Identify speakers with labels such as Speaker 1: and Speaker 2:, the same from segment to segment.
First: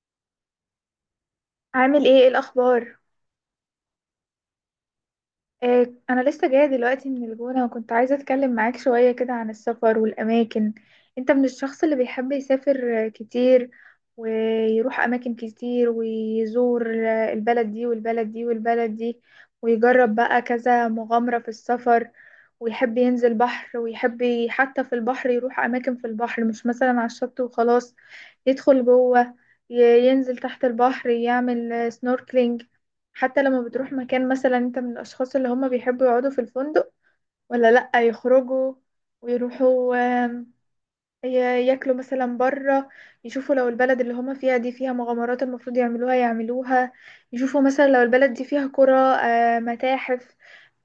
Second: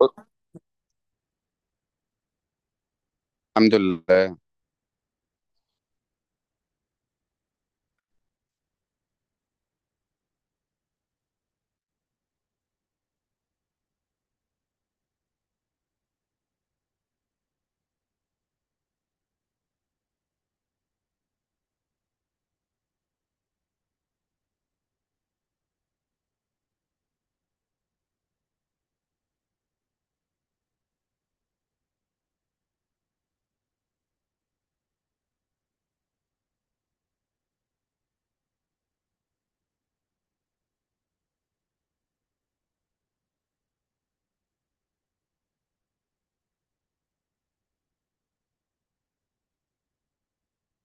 Speaker 1: بص،
Speaker 2: عامل ايه الاخبار؟
Speaker 1: الحمد لله.
Speaker 2: آه، انا لسه جايه دلوقتي من الجونه، وكنت عايزه اتكلم معاك شويه كده عن السفر والاماكن. انت من الشخص اللي بيحب يسافر كتير، ويروح اماكن كتير، ويزور البلد دي والبلد دي والبلد دي، ويجرب بقى كذا مغامره في السفر، ويحب ينزل بحر، ويحب حتى في البحر يروح اماكن في البحر، مش مثلا على الشط وخلاص. يدخل جوه، ينزل تحت البحر، يعمل سنوركلينج. حتى لما بتروح مكان، مثلا، انت من الاشخاص اللي هم بيحبوا يقعدوا في الفندق ولا لا؟ يخرجوا ويروحوا، آم، ي- ياكلوا مثلا بره، يشوفوا لو البلد اللي هم فيها دي فيها مغامرات المفروض يعملوها يعملوها، يشوفوا مثلا لو البلد دي فيها قرى، متاحف،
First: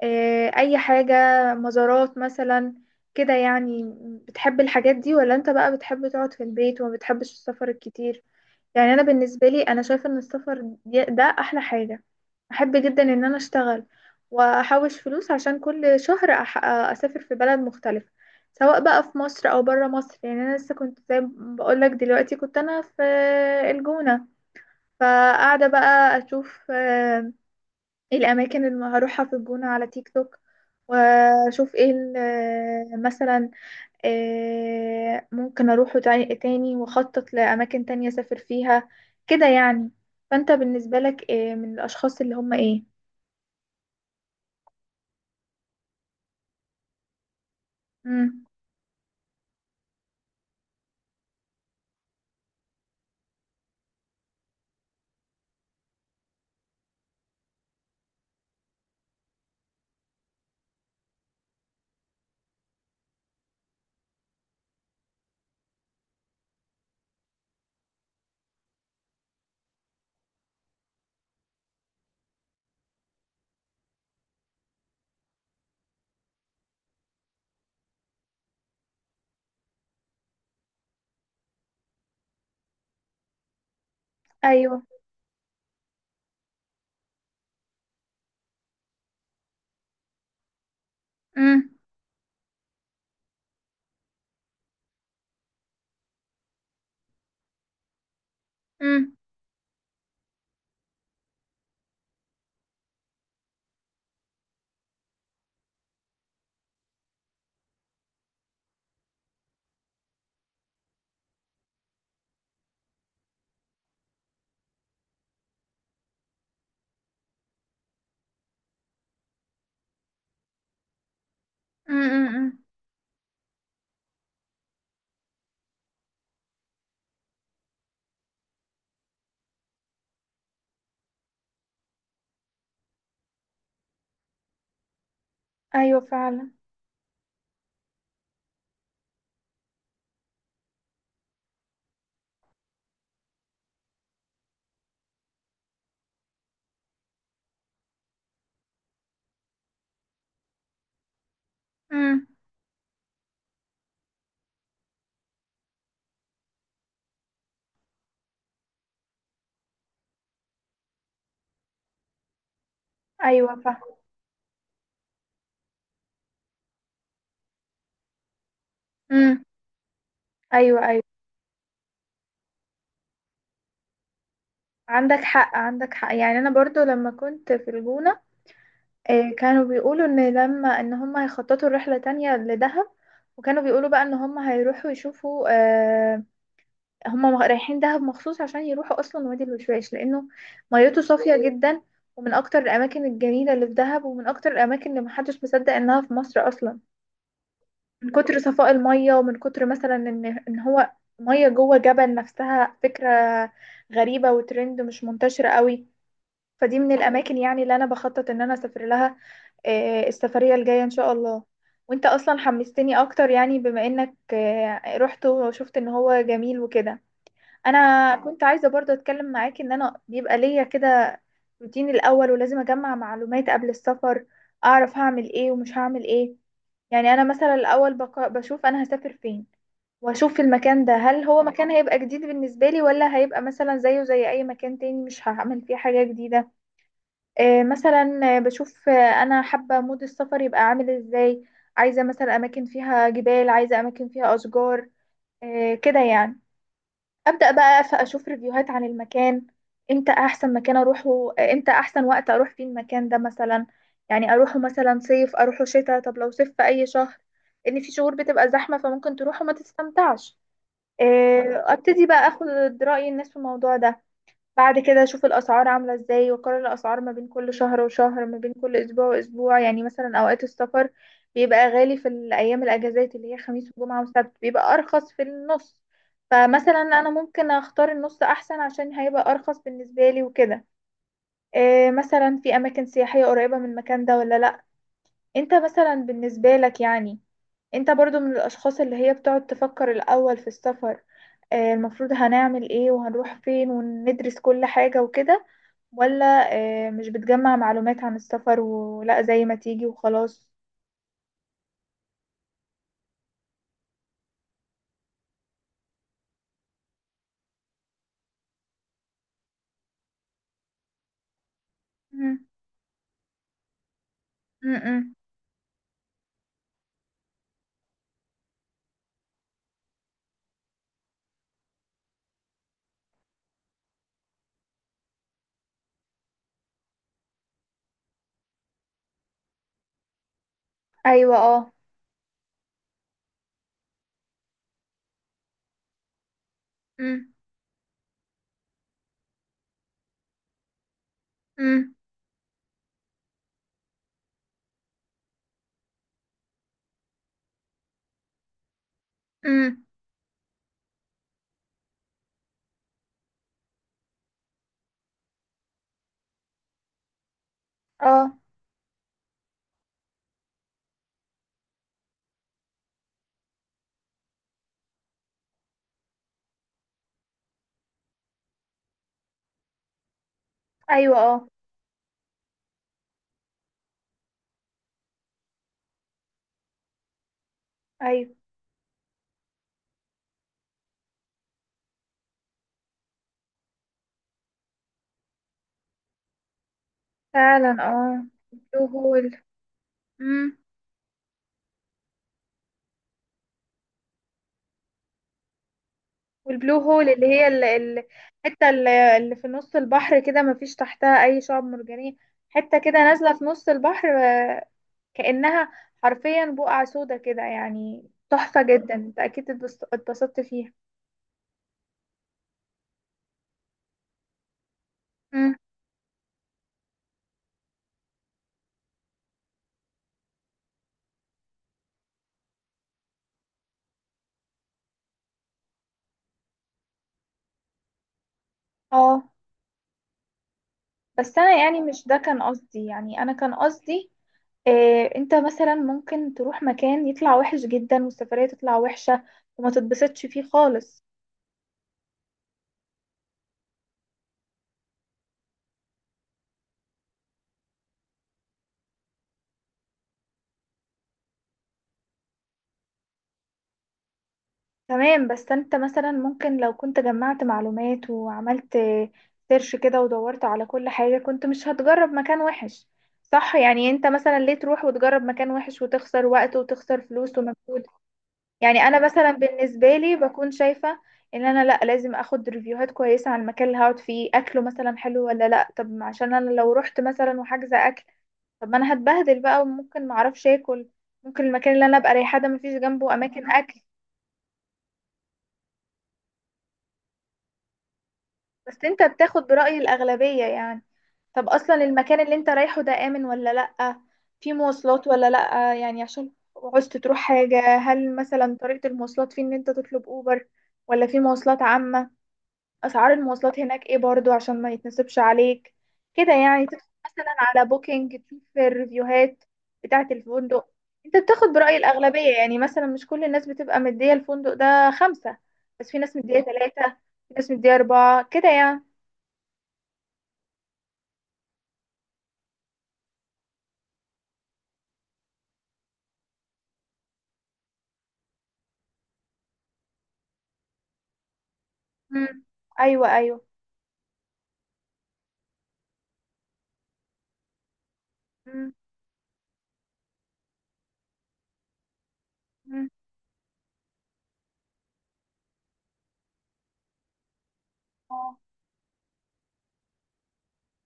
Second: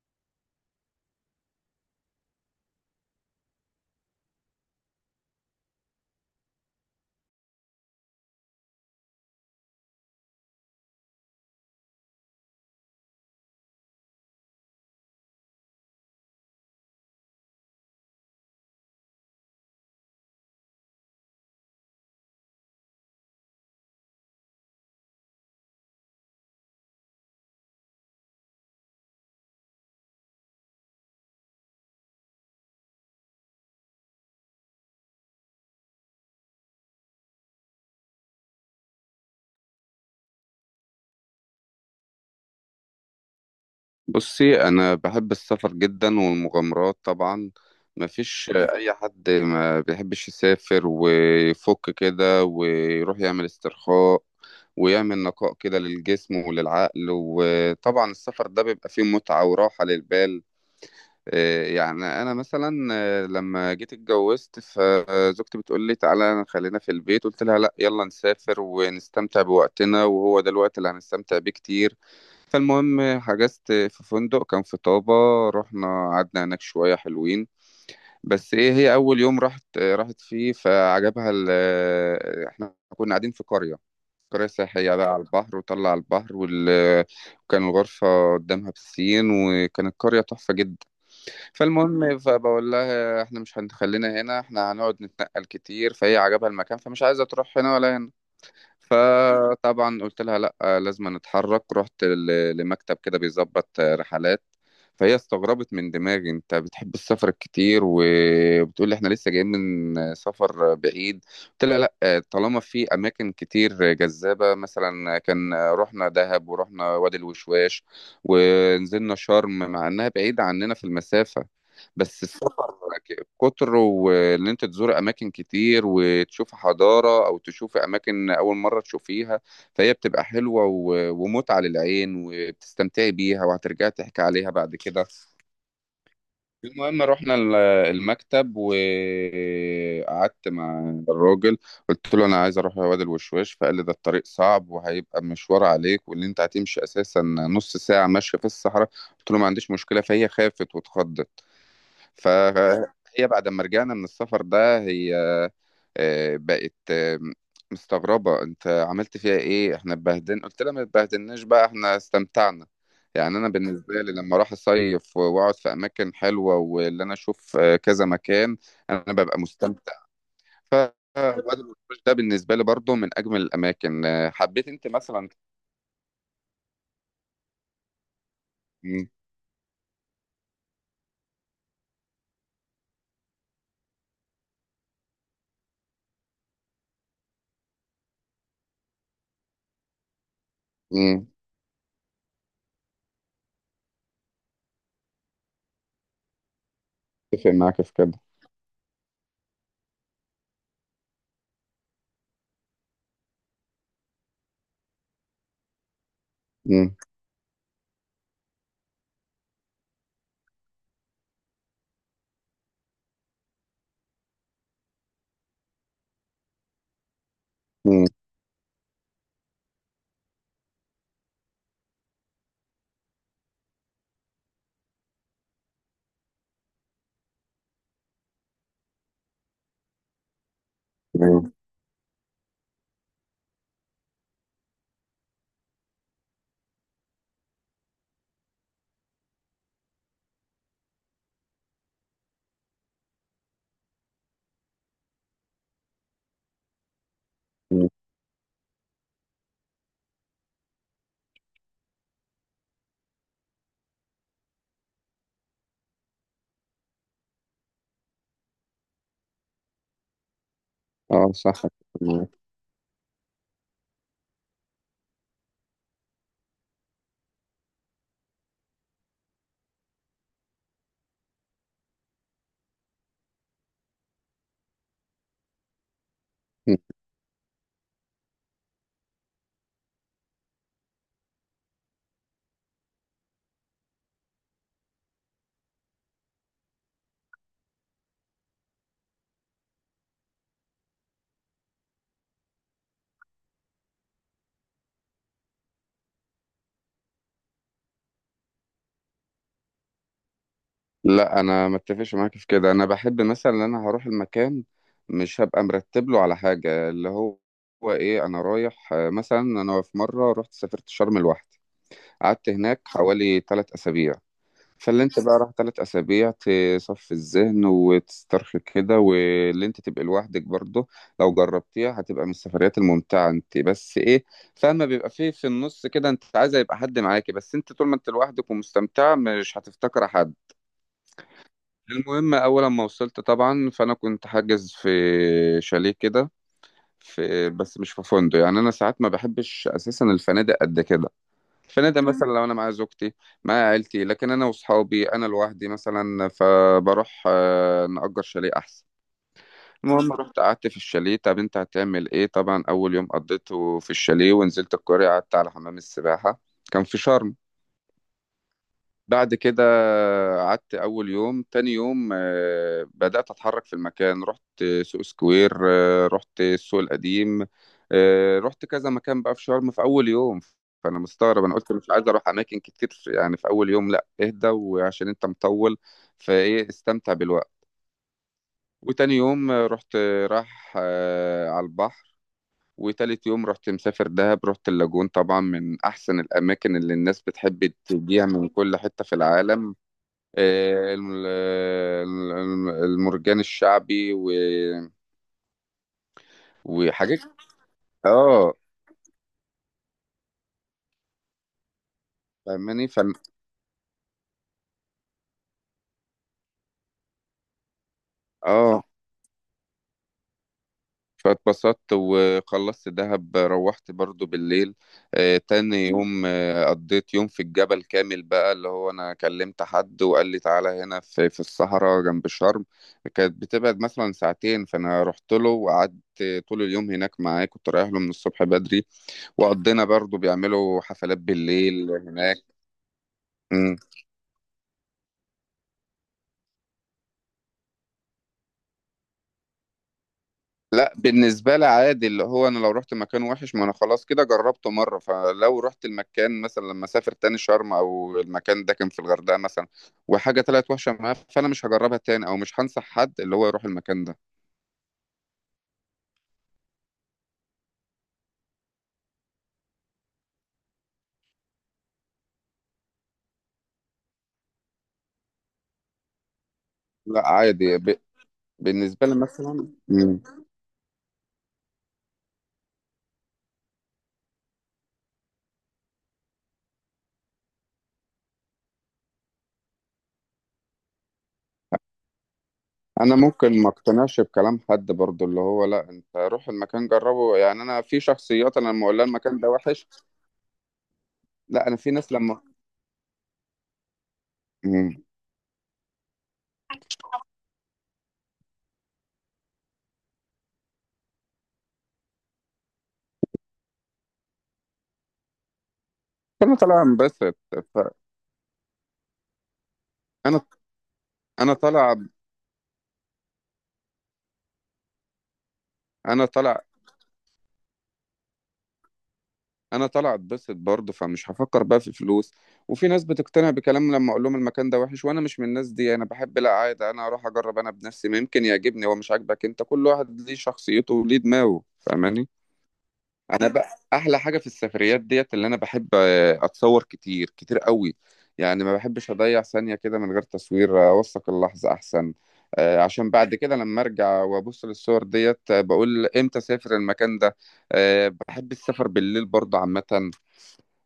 Speaker 2: اي حاجة، مزارات مثلا، كده يعني. بتحب الحاجات دي، ولا انت بقى بتحب تقعد في البيت وما بتحبش السفر الكتير؟ يعني انا بالنسبه لي، انا شايفه ان ده احلى حاجه. احب جدا ان انا اشتغل واحوش فلوس عشان كل شهر اسافر في بلد مختلفه، سواء بقى في مصر او بره مصر. يعني انا لسه كنت زي ما بقولك دلوقتي، كنت انا في الجونه، فقاعده بقى اشوف ايه الاماكن اللي هروحها في الجونه على تيك توك، واشوف ايه مثلا ممكن أروحه تاني تاني، وأخطط لأماكن تانية أسافر فيها، كده يعني. فأنت بالنسبة لك من الأشخاص اللي هم إيه؟
Speaker 1: بصي، انا بحب السفر جدا والمغامرات طبعا.
Speaker 2: مم.
Speaker 1: مفيش اي حد ما بيحبش يسافر ويفك كده ويروح يعمل استرخاء ويعمل نقاء كده للجسم وللعقل. وطبعا السفر ده بيبقى فيه متعة وراحة للبال. إيه يعني انا مثلا لما جيت اتجوزت، فزوجتي بتقول لي تعالى خلينا في البيت، قلت لها لا، يلا نسافر ونستمتع بوقتنا وهو ده الوقت اللي هنستمتع بيه كتير. فالمهم حجزت في فندق كان في طابة، رحنا قعدنا هناك شوية حلوين. بس ايه، هي اول يوم راحت راحت فيه فعجبها احنا كنا قاعدين في قرية، قرية
Speaker 2: أيوه.
Speaker 1: سياحية بقى على البحر وطلع على البحر وكان الغرفة قدامها بسين، وكانت قرية تحفة جدا.
Speaker 2: مم.
Speaker 1: فالمهم فبقول لها احنا مش هنخلينا هنا، احنا هنقعد نتنقل كتير. فهي عجبها المكان فمش عايزة تروح هنا ولا هنا.
Speaker 2: مم.
Speaker 1: فطبعا قلت لها لا، لازم نتحرك. رحت لمكتب كده بيظبط رحلات. فهي استغربت من دماغي: انت بتحب السفر كتير وبتقول لي احنا لسه جايين من سفر بعيد؟ قلت لها لا، طالما في اماكن كتير جذابه. مثلا كان رحنا دهب ورحنا وادي الوشواش ونزلنا شرم، مع انها بعيده عننا في المسافه.
Speaker 2: مم.
Speaker 1: بس
Speaker 2: مم. مم.
Speaker 1: السفر كتر وان انت تزور اماكن كتير وتشوف حضاره او تشوف اماكن اول مره تشوفيها، فهي بتبقى حلوه ومتعه للعين وبتستمتعي بيها وهترجعي تحكي عليها بعد كده.
Speaker 2: أيوه فعلا.
Speaker 1: المهم رحنا المكتب وقعدت مع الراجل. قلت له انا عايز اروح وادي الوشواش. فقال لي ده الطريق صعب وهيبقى مشوار عليك، واللي انت هتمشي اساسا نص ساعه ماشيه في الصحراء. قلت له ما عنديش مشكله. فهي خافت واتخضت.
Speaker 2: مم.
Speaker 1: فهي بعد ما رجعنا من السفر ده هي بقت مستغربة: انت عملت فيها ايه؟ احنا اتبهدلنا. قلت لها ما اتبهدلناش بقى، احنا استمتعنا. يعني انا
Speaker 2: أيوه
Speaker 1: بالنسبة
Speaker 2: فعلا.
Speaker 1: لي لما اروح اصيف واقعد في اماكن حلوة واللي انا اشوف كذا مكان، انا ببقى
Speaker 2: مم.
Speaker 1: مستمتع. ف
Speaker 2: أيوه أيوه.
Speaker 1: وادي الوشواش ده بالنسبة لي برضه من اجمل الاماكن. حبيت انت
Speaker 2: عندك
Speaker 1: مثلا.
Speaker 2: حق عندك حق. يعني أنا برضو لما كنت في الجونة
Speaker 1: مم.
Speaker 2: كانوا بيقولوا إن هم هيخططوا رحلة تانية لدهب، وكانوا بيقولوا بقى إن هم هيروحوا يشوفوا، هما رايحين دهب مخصوص عشان يروحوا اصلا وادي الوشواش، لانه ميته
Speaker 1: مم.
Speaker 2: صافيه جدا، ومن اكتر الاماكن الجميله اللي في دهب، ومن اكتر الاماكن اللي محدش مصدق انها في مصر اصلا،
Speaker 1: اتفق معاك في
Speaker 2: من
Speaker 1: كده.
Speaker 2: كتر صفاء الميه، ومن كتر مثلا ان هو ميه جوه جبل. نفسها فكره غريبه وترند مش منتشره قوي. فدي من
Speaker 1: مم.
Speaker 2: الاماكن يعني اللي انا بخطط ان انا اسافر لها السفريه الجايه ان شاء الله. وانت اصلا حمستني اكتر، يعني بما انك رحت وشفت ان هو جميل وكده.
Speaker 1: مم.
Speaker 2: انا كنت عايزه برضه اتكلم معاكي، ان انا بيبقى ليا كده روتيني الاول، ولازم اجمع معلومات قبل السفر، اعرف هعمل ايه ومش هعمل ايه. يعني انا مثلا الاول بشوف انا هسافر فين، واشوف المكان ده هل هو
Speaker 1: مم.
Speaker 2: مكان هيبقى جديد بالنسبه لي، ولا هيبقى مثلا زيه زي اي مكان تاني مش هعمل فيه حاجه جديده. مثلا بشوف انا حابه مود السفر يبقى عامل ازاي. عايزه مثلا اماكن فيها جبال، عايزه اماكن فيها اشجار، كده يعني. ابدا بقى
Speaker 1: مم.
Speaker 2: اشوف ريفيوهات عن المكان، امتى احسن مكان اروحه، امتى احسن وقت اروح فيه المكان ده مثلا. يعني اروحه مثلا صيف، اروحه شتاء، طب لو صيف في اي شهر؟ ان في شهور بتبقى زحمه، فممكن تروح وما تستمتعش.
Speaker 1: اه، صح، أتفق
Speaker 2: ابتدي بقى
Speaker 1: معاك.
Speaker 2: اخد راي الناس في الموضوع ده. بعد كده اشوف الاسعار عامله ازاي، واقارن الاسعار ما بين كل شهر وشهر، ما بين كل اسبوع واسبوع. يعني مثلا اوقات السفر بيبقى غالي في الايام الاجازات اللي هي خميس وجمعه وسبت، بيبقى ارخص في النص. فمثلا انا ممكن اختار النص احسن، عشان هيبقى ارخص بالنسبه لي وكده. إيه، مثلا في اماكن سياحيه قريبه من المكان ده ولا لا؟ انت مثلا بالنسبه لك يعني، انت برضو من الاشخاص اللي هي بتقعد تفكر الاول في السفر؟ المفروض هنعمل ايه وهنروح فين وندرس كل حاجة وكده؟ ولا مش بتجمع معلومات عن السفر، ولا زي ما تيجي وخلاص؟
Speaker 1: لا، انا ما اتفقش معاك في كده. انا بحب مثلا ان انا هروح المكان، مش هبقى مرتب له على حاجه اللي هو هو ايه انا رايح. مثلا انا في مره رحت سافرت شرم لوحدي.
Speaker 2: مم.
Speaker 1: قعدت هناك حوالي 3 اسابيع.
Speaker 2: مم.
Speaker 1: فاللي
Speaker 2: مم.
Speaker 1: انت بقى راح 3 اسابيع تصفي الذهن وتسترخي كده، واللي انت تبقى لوحدك برضه لو جربتيها هتبقى من السفريات الممتعه. انت بس ايه فاهمه، بيبقى فيه في النص كده انت عايزه يبقى حد معاكي، بس انت طول ما انت لوحدك ومستمتعه مش هتفتكر حد.
Speaker 2: ايوه اه.
Speaker 1: المهم اول ما وصلت طبعا فانا كنت حاجز في شاليه كده،
Speaker 2: مم.
Speaker 1: في، بس مش في فندق. يعني انا ساعات ما بحبش اساسا الفنادق قد كده.
Speaker 2: مم.
Speaker 1: الفنادق مثلا لو انا مع زوجتي، مع عيلتي. لكن انا واصحابي انا لوحدي مثلا فبروح نأجر شاليه احسن.
Speaker 2: مم.
Speaker 1: المهم رحت قعدت في الشاليه. طب انت هتعمل ايه؟ طبعا اول يوم قضيته في الشاليه ونزلت القرية قعدت على حمام السباحة، كان في شرم.
Speaker 2: اه.
Speaker 1: بعد كده قعدت أول يوم. تاني يوم بدأت أتحرك في المكان، رحت سوق سكوير، رحت السوق القديم، رحت كذا مكان بقى في شرم في أول يوم. فأنا
Speaker 2: ايوه
Speaker 1: مستغرب،
Speaker 2: اه.
Speaker 1: أنا قلت مش عايز أروح أماكن كتير يعني في أول يوم، لأ اهدى وعشان أنت مطول فإيه استمتع بالوقت.
Speaker 2: ايوه
Speaker 1: وتاني يوم رحت راح على البحر. وتالت يوم رحت مسافر دهب، رحت اللاجون، طبعا من أحسن الأماكن اللي الناس بتحب
Speaker 2: فعلا. اه.
Speaker 1: تجيها من كل
Speaker 2: البلو
Speaker 1: حتة في
Speaker 2: هول.
Speaker 1: العالم.
Speaker 2: مم.
Speaker 1: المرجان الشعبي
Speaker 2: والبلو هول
Speaker 1: وحاجات.
Speaker 2: اللي هي
Speaker 1: اه.
Speaker 2: الحته اللي اللي في نص البحر كده، ما فيش تحتها اي شعب مرجانيه. حته
Speaker 1: فاهماني.
Speaker 2: كده نازله في نص البحر، كأنها حرفيا بقعة سودا كده، يعني تحفة
Speaker 1: اه.
Speaker 2: جدا. انت اكيد اتبسطت فيها.
Speaker 1: فاتبسطت وخلصت دهب، روحت برضو بالليل.
Speaker 2: مم.
Speaker 1: تاني يوم قضيت يوم في الجبل كامل بقى، اللي هو انا كلمت حد وقال لي تعالى هنا في الصحراء جنب شرم. كانت بتبعد مثلا ساعتين، فانا رحت له وقعدت طول اليوم هناك معاه، كنت رايح له من الصبح بدري.
Speaker 2: اه.
Speaker 1: وقضينا، برضو بيعملوا حفلات
Speaker 2: بس انا يعني
Speaker 1: بالليل
Speaker 2: مش ده
Speaker 1: هناك.
Speaker 2: كان قصدي، يعني انا كان قصدي إيه. انت مثلا ممكن تروح مكان يطلع وحش جدا، والسفرية تطلع وحشة وما تتبسطش فيه
Speaker 1: لا
Speaker 2: خالص.
Speaker 1: بالنسبة لي عادي، اللي هو أنا لو رحت مكان وحش، ما أنا خلاص كده جربته مرة. فلو رحت المكان مثلا لما أسافر تاني شرم أو المكان ده كان في الغردقة مثلا وحاجة طلعت وحشة معاه، فأنا مش هجربها تاني أو مش هنصح حد اللي هو يروح المكان ده.
Speaker 2: تمام، بس انت مثلا ممكن لو كنت جمعت معلومات وعملت سيرش كده، ودورت على كل حاجة، كنت مش هتجرب مكان وحش. صح؟ يعني انت مثلا ليه تروح وتجرب مكان وحش، وتخسر وقت وتخسر
Speaker 1: لا
Speaker 2: فلوس
Speaker 1: عادي.
Speaker 2: ومجهود؟ يعني انا
Speaker 1: بالنسبة لي
Speaker 2: مثلا
Speaker 1: مثلا.
Speaker 2: بالنسبه لي
Speaker 1: مم.
Speaker 2: بكون شايفه ان انا لا، لازم اخد ريفيوهات كويسه على المكان اللي هقعد فيه، اكله مثلا حلو ولا لا. طب، ما عشان انا لو رحت مثلا وحاجزه اكل، طب ما انا هتبهدل بقى، وممكن ما اعرفش اكل. ممكن المكان اللي انا ابقى رايحه ده مفيش جنبه
Speaker 1: أنا
Speaker 2: اماكن
Speaker 1: ممكن ما
Speaker 2: اكل.
Speaker 1: اقتنعش بكلام حد برضو، اللي هو لا، أنت روح المكان جربه. يعني أنا في شخصيات أنا لما
Speaker 2: بس
Speaker 1: أقول
Speaker 2: انت
Speaker 1: لها المكان
Speaker 2: بتاخد
Speaker 1: ده
Speaker 2: برأي
Speaker 1: وحش.
Speaker 2: الاغلبيه يعني. طب
Speaker 1: لا،
Speaker 2: اصلا
Speaker 1: أنا في ناس
Speaker 2: المكان اللي
Speaker 1: لما.
Speaker 2: انت رايحه ده امن ولا لا؟ في
Speaker 1: مم.
Speaker 2: مواصلات ولا لا، يعني عشان عوزت تروح حاجه، هل مثلا طريقه المواصلات فيه ان انت تطلب اوبر، ولا في مواصلات عامه؟ اسعار المواصلات هناك ايه، برضو عشان ما يتنسبش عليك. كده
Speaker 1: أنا
Speaker 2: يعني
Speaker 1: طالع
Speaker 2: تدخل مثلا
Speaker 1: انبسط.
Speaker 2: على
Speaker 1: ف...
Speaker 2: بوكينج تشوف الريفيوهات بتاعة
Speaker 1: أنا
Speaker 2: الفندق. انت بتاخد
Speaker 1: أنا
Speaker 2: برأي
Speaker 1: طالع
Speaker 2: الأغلبية يعني؟ مثلا مش كل الناس بتبقى مدية الفندق ده 5، بس في ناس
Speaker 1: أنا
Speaker 2: مدية
Speaker 1: طالع
Speaker 2: 3، في ناس مدية 4، كده يعني.
Speaker 1: انا طالع اتبسط برضه فمش هفكر بقى في الفلوس. وفي ناس بتقتنع بكلام لما اقول لهم المكان ده وحش، وانا مش من الناس دي. انا بحب، لا عادي انا اروح اجرب انا بنفسي ممكن يعجبني. هو مش عاجبك انت؟ كل واحد ليه شخصيته وليه دماغه. فاهماني؟
Speaker 2: مم. أيوة أيوة.
Speaker 1: انا بقى احلى حاجه في السفريات ديت اللي انا بحب اتصور كتير كتير قوي. يعني
Speaker 2: مم.
Speaker 1: ما بحبش اضيع ثانيه كده من غير تصوير، اوثق اللحظه احسن.
Speaker 2: مم.
Speaker 1: عشان بعد كده لما ارجع وابص للصور ديت بقول امتى اسافر المكان ده.
Speaker 2: آه،
Speaker 1: بحب السفر بالليل برضه عامة.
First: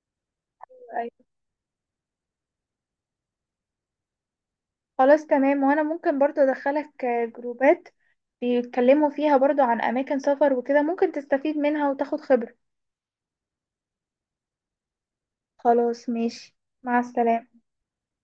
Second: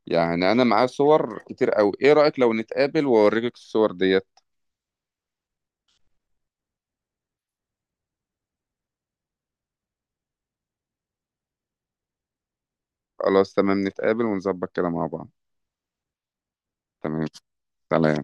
Speaker 1: يعني انا معايا
Speaker 2: أيوة.
Speaker 1: صور كتير قوي. ايه رأيك لو نتقابل واوريك الصور ديت؟
Speaker 2: خلاص تمام. وأنا ممكن برضو أدخلك جروبات بيتكلموا فيها برضو عن أماكن سفر وكده، ممكن تستفيد منها وتاخد خبرة.
Speaker 1: خلاص تمام، نتقابل ونظبط كده مع بعض.
Speaker 2: خلاص ماشي، مع
Speaker 1: تمام.
Speaker 2: السلامة.
Speaker 1: سلام.